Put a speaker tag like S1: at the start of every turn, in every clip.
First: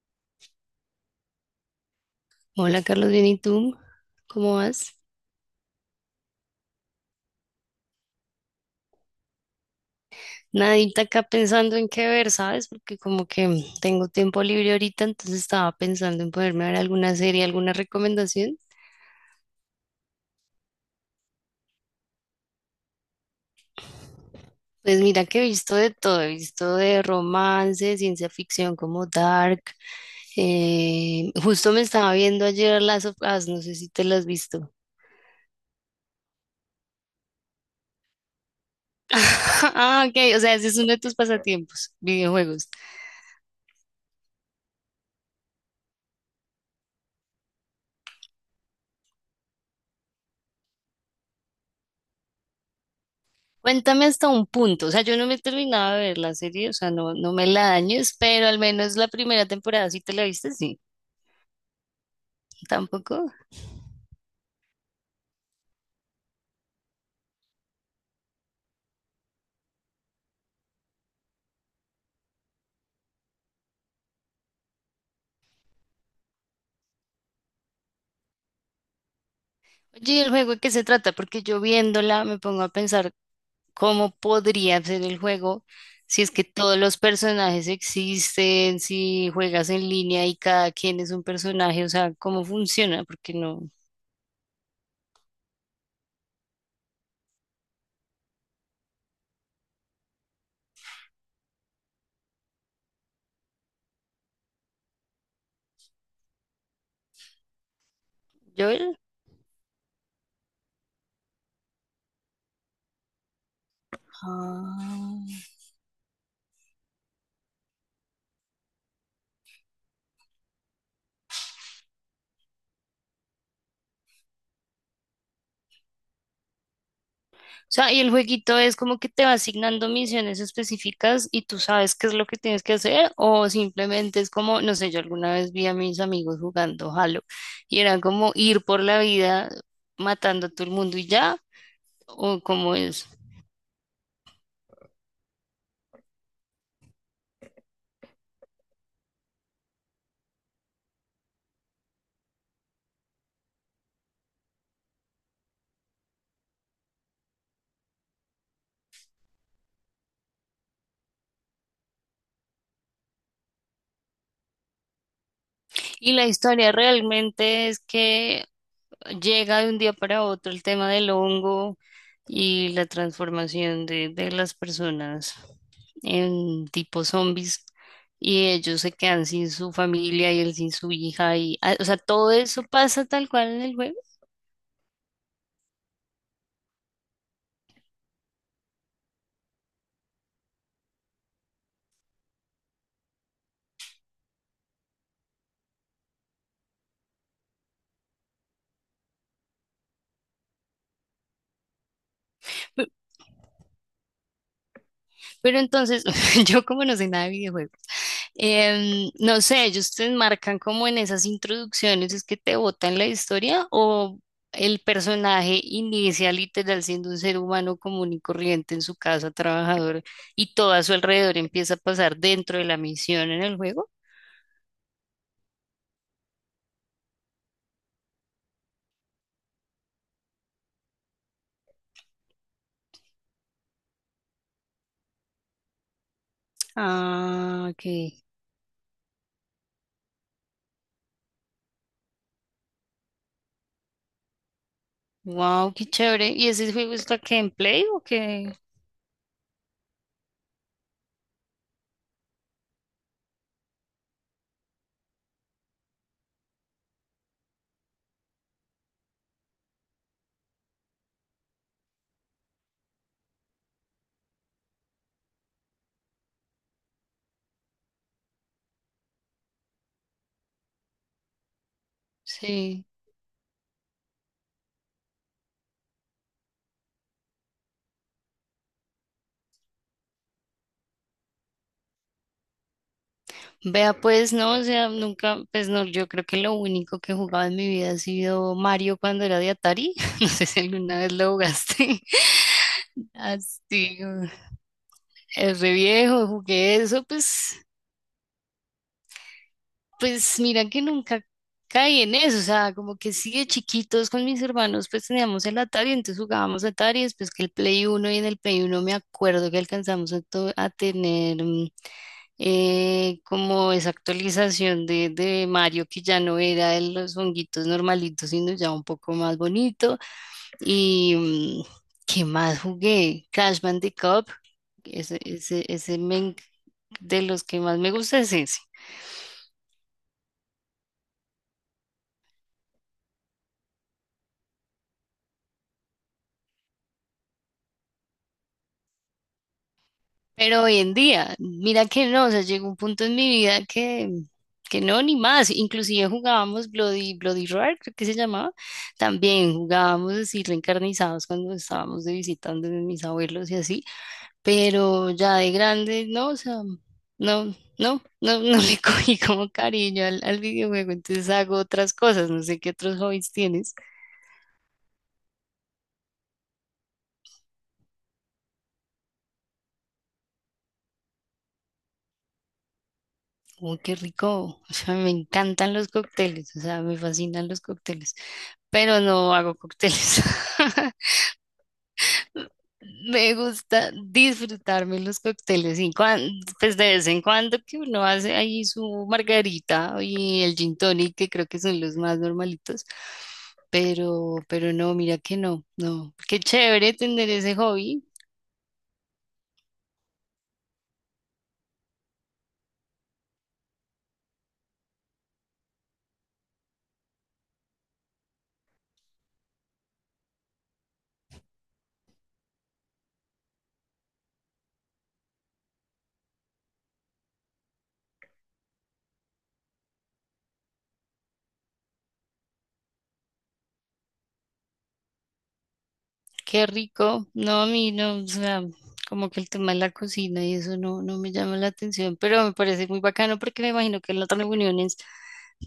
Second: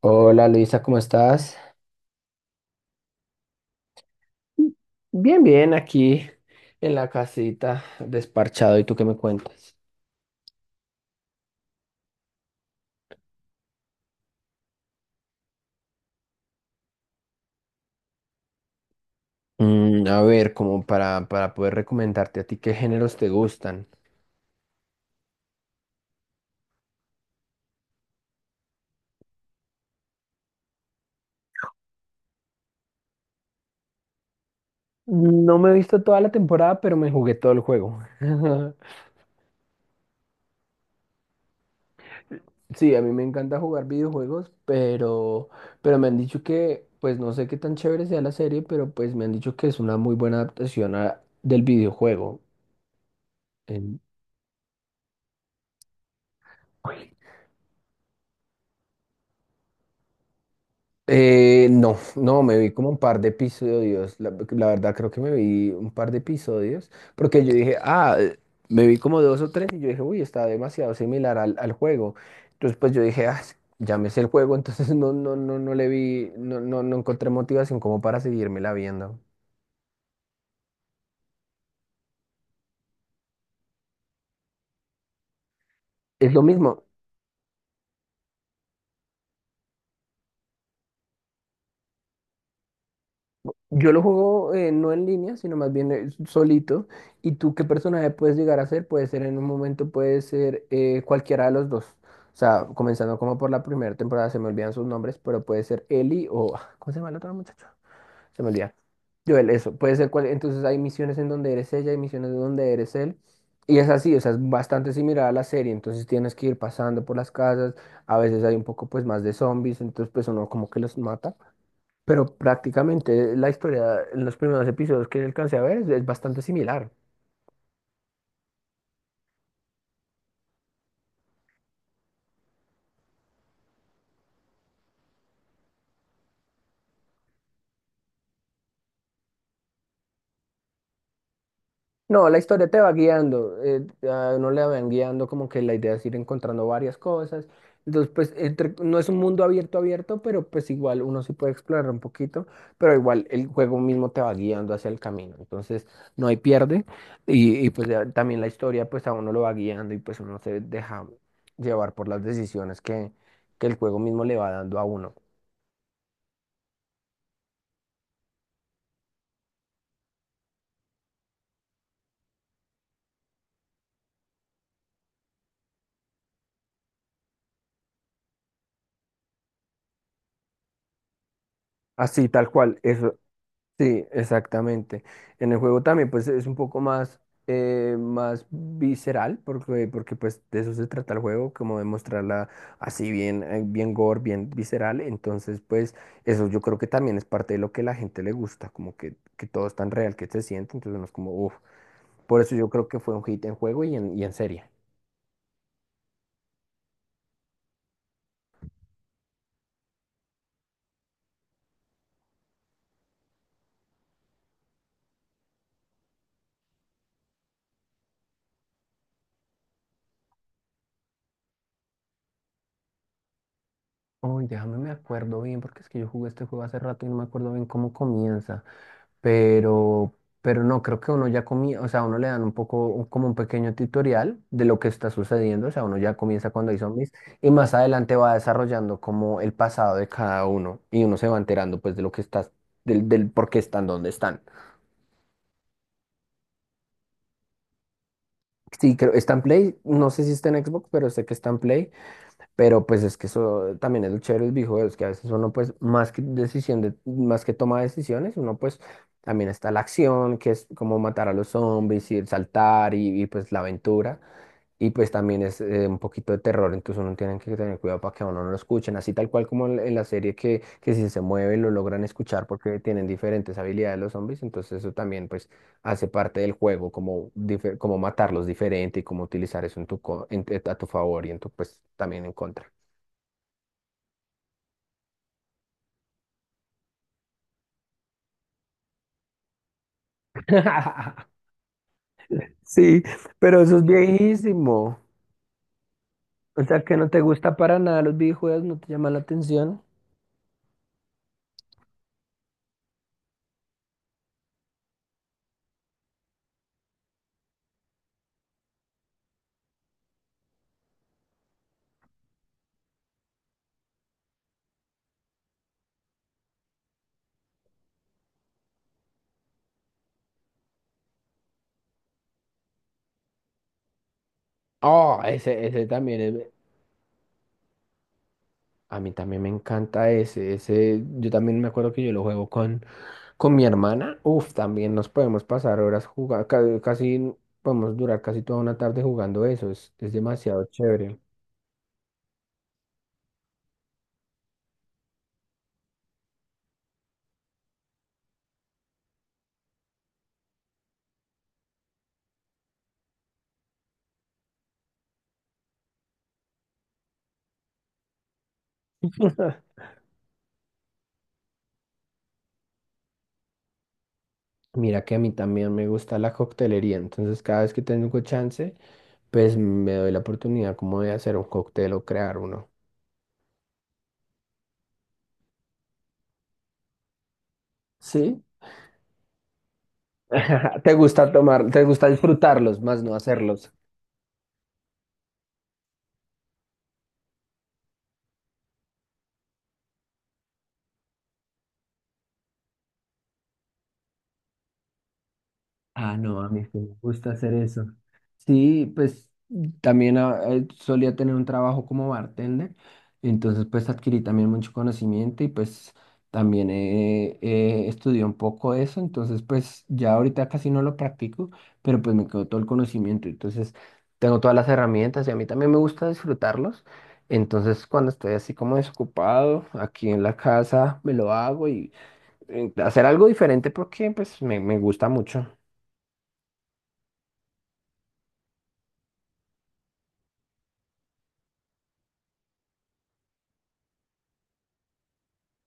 S1: Hola Luisa, ¿cómo estás?
S2: Hola Carlos, bien, ¿y tú? ¿Cómo vas?
S1: Bien, bien, aquí en la casita, desparchado. ¿Y tú qué me cuentas?
S2: Nadita acá pensando en qué ver, ¿sabes? Porque como que tengo tiempo libre ahorita, entonces estaba pensando en poderme ver alguna serie, alguna recomendación.
S1: A ver, como para poder recomendarte a ti qué géneros te gustan.
S2: Pues mira que he visto de todo, he visto de romance, ciencia ficción como Dark. Justo me estaba viendo ayer las of Us, no sé si te las has visto.
S1: No me he visto toda la temporada, pero me jugué todo el juego.
S2: Ah, ok, o sea, ese es uno de tus pasatiempos, videojuegos.
S1: Sí, a mí me encanta jugar videojuegos, pero me han dicho que, pues no sé qué tan chévere sea la serie, pero pues me han dicho que es una muy buena adaptación del videojuego. En-
S2: Cuéntame hasta un punto, o sea, yo no me he terminado de ver la serie, o sea, no, no me la dañes, pero al menos la primera temporada sí te la viste, sí,
S1: No, no, me vi como un par de
S2: tampoco.
S1: episodios. La verdad, creo que me vi un par de episodios. Porque yo dije, me vi como dos o tres. Y yo dije, uy, está demasiado similar al juego. Entonces, pues yo dije, ya me sé el juego. Entonces, no, no, no, no le vi, no, no, no encontré motivación como para seguírmela viendo.
S2: Oye, ¿y el juego de qué se trata? Porque yo viéndola me pongo a pensar cómo podría ser el juego si es
S1: Es lo
S2: que todos
S1: mismo.
S2: los personajes existen, si juegas en línea y cada quien es un personaje, o sea, ¿cómo funciona? Porque no.
S1: Yo lo juego no en línea, sino más bien solito. ¿Y tú qué personaje puedes llegar a ser? Puede ser en un momento, puede ser cualquiera de los dos. O sea, comenzando como por la primera temporada, se me olvidan sus nombres, pero puede ser Eli o... ah, ¿cómo se llama el otro muchacho? Se me olvida.
S2: Joel.
S1: Joel, eso. Puede ser cual... Entonces hay misiones en donde eres ella, hay misiones en donde eres él. Y es así, o sea, es bastante similar a la
S2: Ah.
S1: serie. Entonces tienes que ir pasando por las casas. A veces hay un poco pues más de zombies, entonces pues uno como que los mata. Pero prácticamente la historia en los primeros episodios que alcancé a ver es bastante similar.
S2: O sea, ¿y el jueguito es como que te va asignando misiones específicas y tú sabes qué es lo que tienes que hacer o simplemente es como, no sé? Yo alguna vez vi a mis amigos jugando Halo y era como ir por la vida matando a todo el mundo y ya,
S1: No, la
S2: o
S1: historia
S2: como
S1: te va
S2: es?
S1: guiando, a uno le van guiando como que la idea es ir encontrando varias cosas. Entonces, no es un mundo abierto, pero pues igual uno sí puede explorar un poquito, pero igual el juego mismo te va guiando hacia el camino. Entonces, no hay pierde pues ya también la historia pues a uno lo va guiando y pues uno se deja llevar por las decisiones que el juego mismo le va dando a uno.
S2: Y la historia realmente es que llega de un día para otro el tema del hongo y la transformación de las personas, en tipo zombies, y ellos se quedan sin su familia y él sin su hija y ah, o sea,
S1: Así,
S2: todo
S1: tal
S2: eso
S1: cual.
S2: pasa
S1: Eso,
S2: tal cual en el juego.
S1: sí, exactamente. En el juego también pues es un poco más, más visceral porque pues de eso se trata el juego, como de mostrarla así bien, bien gore, bien visceral. Entonces pues eso yo creo que también es parte de lo que la gente le gusta, como que todo es tan real que se siente, entonces uno es como, uff, por eso yo
S2: Pe-
S1: creo que fue un hit en juego y y en serie.
S2: Pero entonces, yo como no sé nada de videojuegos, no sé, ellos te enmarcan como en esas introducciones, es que te botan la historia o el personaje inicia literal siendo un ser humano común y corriente en su casa trabajadora y todo a su alrededor empieza a pasar dentro de la misión en el juego.
S1: Uy, déjame me acuerdo bien, porque es que yo jugué este juego hace rato y no me acuerdo bien cómo comienza. Pero, pero no, creo que uno ya comía o sea, a uno le dan un poco como un pequeño tutorial de lo que está sucediendo, o sea, uno ya comienza cuando hay zombies y
S2: Ah,
S1: más
S2: ok.
S1: adelante va desarrollando como el pasado de cada uno y uno se va enterando pues de lo que del por qué están donde están.
S2: Wow, qué chévere. ¿Y ese juego está que en Play o qué?
S1: Sí, creo, está en Play, no sé si está en Xbox, pero sé que está en Play. Pero pues es que eso también es lo chévere del videojuegos, que a veces uno pues más que más que toma decisiones, uno pues también está la acción, que es como matar a los zombies y el saltar pues la aventura. Y pues también es un poquito de terror, entonces uno tiene que tener cuidado para que a uno no lo escuchen, así tal cual como en la serie que si se mueve lo logran escuchar porque
S2: Sí.
S1: tienen diferentes habilidades los zombies, entonces eso también pues hace parte del juego, como, como matarlos diferente y cómo utilizar eso en a tu favor y en tu pues también en contra.
S2: Vea, pues no, o sea, nunca, pues no, yo creo que lo único que he jugado en mi vida ha sido Mario cuando era de Atari. No sé si alguna vez lo jugaste.
S1: Sí, pero eso es
S2: Así,
S1: viejísimo.
S2: es re viejo,
S1: O
S2: jugué
S1: sea, que
S2: eso,
S1: no te gusta
S2: pues,
S1: para nada los videojuegos, no te llama la atención.
S2: pues mira que nunca caí en eso, o sea, como que sí de chiquitos con mis hermanos, pues teníamos el Atari, entonces jugábamos Atari, después que el Play Uno, y en el Play Uno me acuerdo que alcanzamos a, a tener como esa actualización de Mario, que ya no era de los honguitos normalitos, sino ya un poco más bonito. Y ¿qué más jugué? Crash Bandicoot, ese,
S1: Oh,
S2: ese,
S1: ese
S2: ese me
S1: también
S2: en-
S1: es.
S2: De los que más me gusta es ese.
S1: A mí también me encanta ese. Ese, yo también me acuerdo que yo lo juego con mi hermana. Uf, también nos podemos pasar horas jugando. Casi podemos durar casi toda una tarde jugando eso. Es
S2: Pero
S1: demasiado
S2: hoy en
S1: chévere.
S2: día, mira que no, o sea, llegó un punto en mi vida que no, ni más. Inclusive jugábamos Bloody, Bloody Roar, creo que se llamaba. También jugábamos así reencarnizados cuando estábamos de visitando de mis abuelos y así. Pero ya de grande, no, o sea, no, no, no, no le cogí como cariño al, al videojuego, entonces hago otras cosas, no sé qué otros hobbies tienes.
S1: Mira que a mí también me gusta la coctelería. Entonces, cada vez que tengo chance, pues me doy la oportunidad como de hacer un cóctel o crear uno.
S2: Uy, qué rico, o sea, me encantan los cócteles, o sea, me fascinan los cócteles,
S1: Sí.
S2: pero no hago cócteles.
S1: Te gusta tomar, te gusta disfrutarlos, más no
S2: Me
S1: hacerlos.
S2: gusta disfrutarme los cócteles y pues de vez en cuando que uno hace ahí su margarita y el gin tonic, que creo que son los más normalitos. Pero no, mira que no, no.
S1: Ah,
S2: Qué
S1: no, a mí sí
S2: chévere
S1: me
S2: tener
S1: gusta hacer
S2: ese
S1: eso.
S2: hobby,
S1: Sí, pues también solía tener un trabajo como bartender, entonces pues adquirí también mucho conocimiento y pues también estudié un poco eso, entonces pues ya ahorita casi no lo practico, pero pues me quedó todo el conocimiento, entonces tengo todas las herramientas y a mí también me gusta disfrutarlos, entonces cuando estoy así como desocupado aquí en la casa me lo hago hacer algo diferente porque pues me gusta mucho.
S2: qué rico. No, a mí no, o sea, como que el tema de la cocina y eso no, no me llama la atención, pero me parece muy bacano porque me imagino que en las reuniones,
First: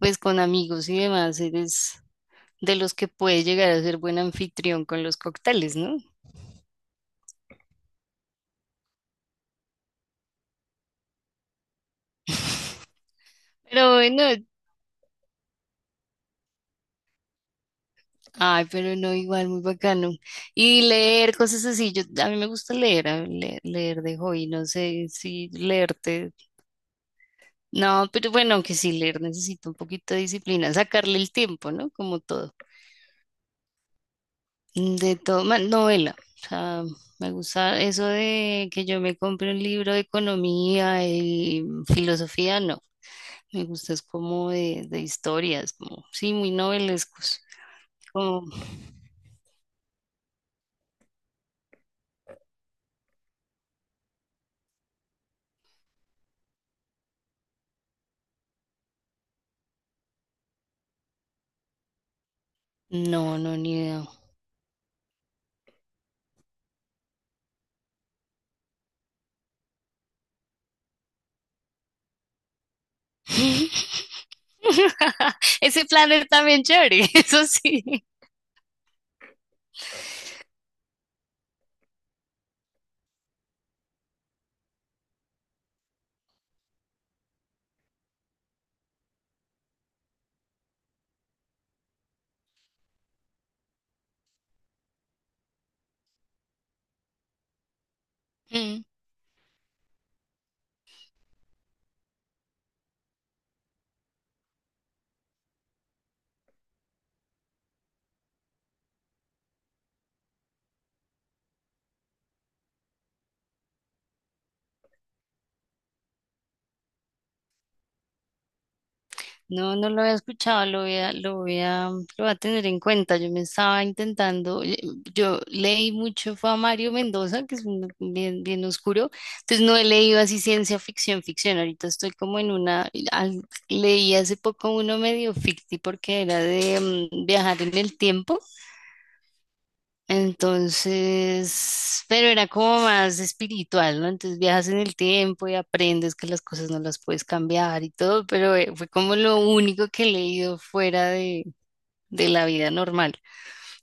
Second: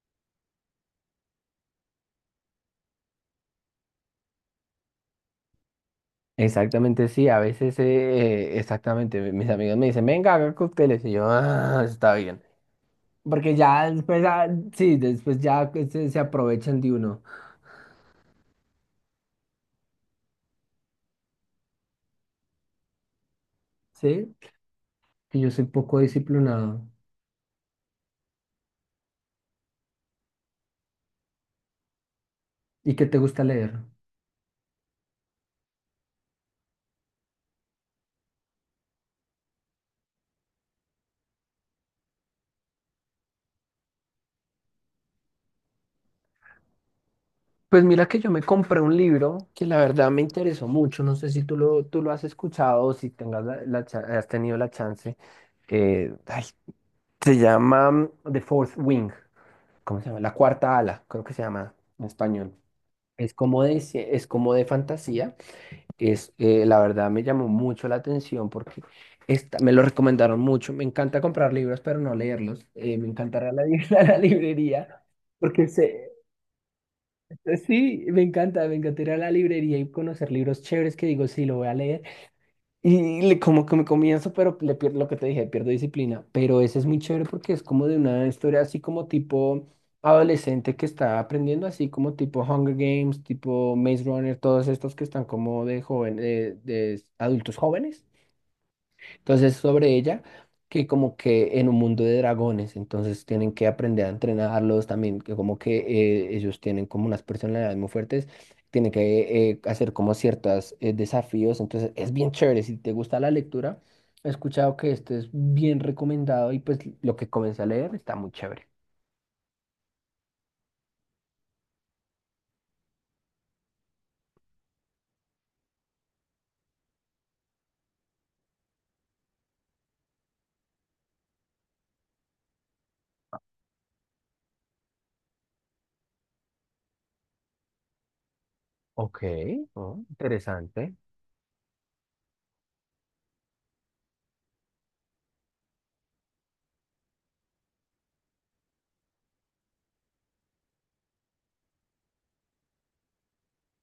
S2: pues con amigos y demás, eres de los que puede llegar a ser buen anfitrión con los cócteles, ¿no?
S1: Exactamente, sí, a veces, exactamente, mis amigos me dicen, venga, haga cócteles, y yo, ah, está bien, porque ya
S2: Pero bueno,
S1: después, ah, sí, después ya que se aprovechan de uno,
S2: ay, pero no, igual, muy bacano. Y leer cosas así, yo, a mí me gusta leer, leer, de
S1: ¿sí?
S2: hobby, no sé
S1: Que yo
S2: si
S1: soy poco
S2: leerte,
S1: disciplinado.
S2: no, pero bueno, aunque sí leer necesito un poquito de disciplina, sacarle el tiempo, ¿no? Como todo,
S1: ¿Y qué te gusta leer?
S2: de todo, novela, o sea, me gusta eso de que yo me compre un libro de economía y filosofía, no. Me gusta es como de historias, como, sí, muy novelescos.
S1: Pues mira que yo me
S2: Como,
S1: compré un libro que la verdad me interesó mucho, no sé si tú lo has escuchado o si tengas has tenido la chance, eh, ay, se llama The Fourth Wing. ¿Cómo se llama? La cuarta ala, creo que se llama en español. Es
S2: no, no,
S1: como
S2: ni
S1: de,
S2: idea.
S1: es como de fantasía. La verdad me llamó mucho la atención porque me lo recomendaron mucho. Me encanta comprar libros, pero no leerlos. Me encantará a la librería. Porque
S2: Ese
S1: se,
S2: planner también chévere, eso sí.
S1: sí, me encanta, me encantaría la librería y conocer libros chéveres que digo, sí, lo voy a leer como que me comienzo, pero le pierdo lo que te dije, pierdo disciplina. Pero ese es muy chévere porque es como de una historia así como tipo adolescente que está aprendiendo, así como tipo Hunger Games, tipo Maze Runner, todos estos que están como de joven, de adultos jóvenes. Entonces, sobre ella, que como que en un mundo de dragones, entonces tienen que aprender a entrenarlos también, que como que ellos tienen como unas personalidades muy fuertes, tienen que hacer como ciertos desafíos, entonces es bien chévere. Si te gusta la lectura, he escuchado que este es bien recomendado y pues lo que comencé a leer está muy chévere.
S2: No, no lo había escuchado, lo voy a, lo voy a, lo voy a tener en cuenta. Yo me estaba intentando, yo leí mucho, fue a Mario Mendoza, que es bien, bien oscuro, entonces no he leído así ciencia ficción, ficción. Ahorita estoy como en una, leí hace poco uno medio ficti porque era de viajar en el tiempo.
S1: Ok, oh, interesante.
S2: Entonces, pero era como más espiritual, ¿no? Entonces viajas en el tiempo y aprendes que las cosas no las puedes cambiar y todo, pero fue como lo único que he leído fuera de la vida normal.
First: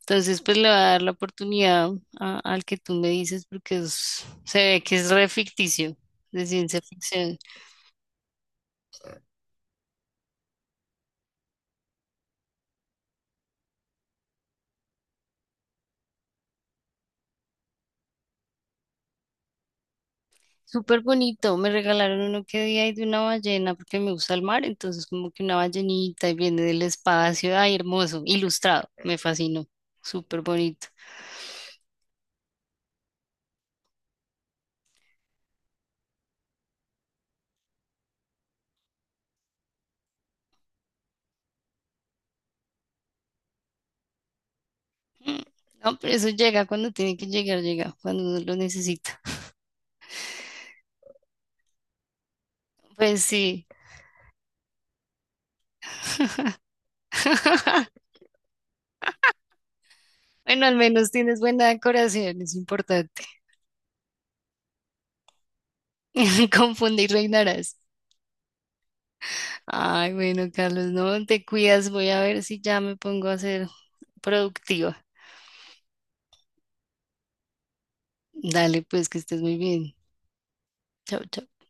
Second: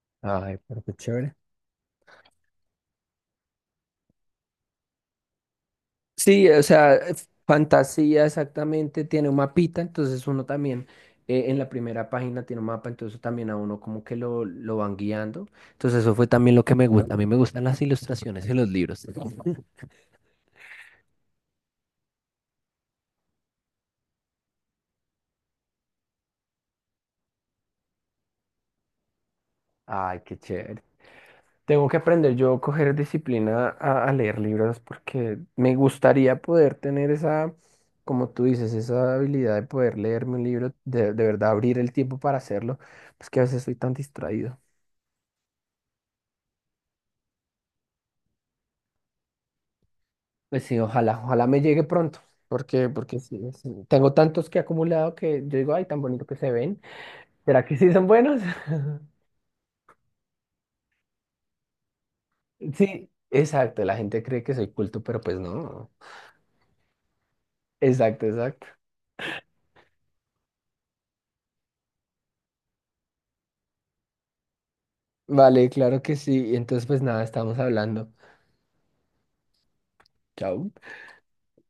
S2: Entonces, pues
S1: Ay,
S2: le voy a
S1: pero qué
S2: dar la
S1: chévere.
S2: oportunidad al que tú me dices porque se ve que es re ficticio, de
S1: Sí, o
S2: ciencia
S1: sea,
S2: ficción.
S1: fantasía exactamente, tiene un mapita, entonces uno también en la primera página tiene un mapa, entonces también a uno como que lo van guiando. Entonces eso fue también lo que me gusta. A mí me gustan las ilustraciones en los libros.
S2: Súper bonito, me regalaron uno que día y de una ballena porque me gusta el mar, entonces como que una ballenita y viene del espacio, ay, hermoso, ilustrado, me fascinó,
S1: Ay, qué
S2: súper
S1: chévere.
S2: bonito.
S1: Tengo que aprender yo a coger disciplina a leer libros porque me gustaría poder tener esa, como tú dices, esa habilidad de poder leerme un libro, de verdad abrir el tiempo para hacerlo, pues que a veces soy tan distraído.
S2: Mm, no, pero eso llega cuando tiene que llegar, llega cuando uno lo necesita.
S1: Pues sí, ojalá me llegue pronto, porque
S2: Pues
S1: sí,
S2: sí,
S1: sí, tengo tantos que he acumulado que yo digo, ay, tan bonito que se ven. ¿Será que sí son buenos?
S2: bueno, al menos tienes buena decoración, es
S1: Sí,
S2: importante.
S1: exacto, la gente cree que soy culto, pero pues no.
S2: Confundir reinarás.
S1: Exacto, exacto.
S2: Ay, bueno, Carlos, no te cuidas, voy a ver si ya me pongo a ser productiva.
S1: Vale, claro que sí. Entonces, pues nada, estamos hablando.
S2: Dale, pues que estés muy bien.
S1: Chao.
S2: Chao, chao.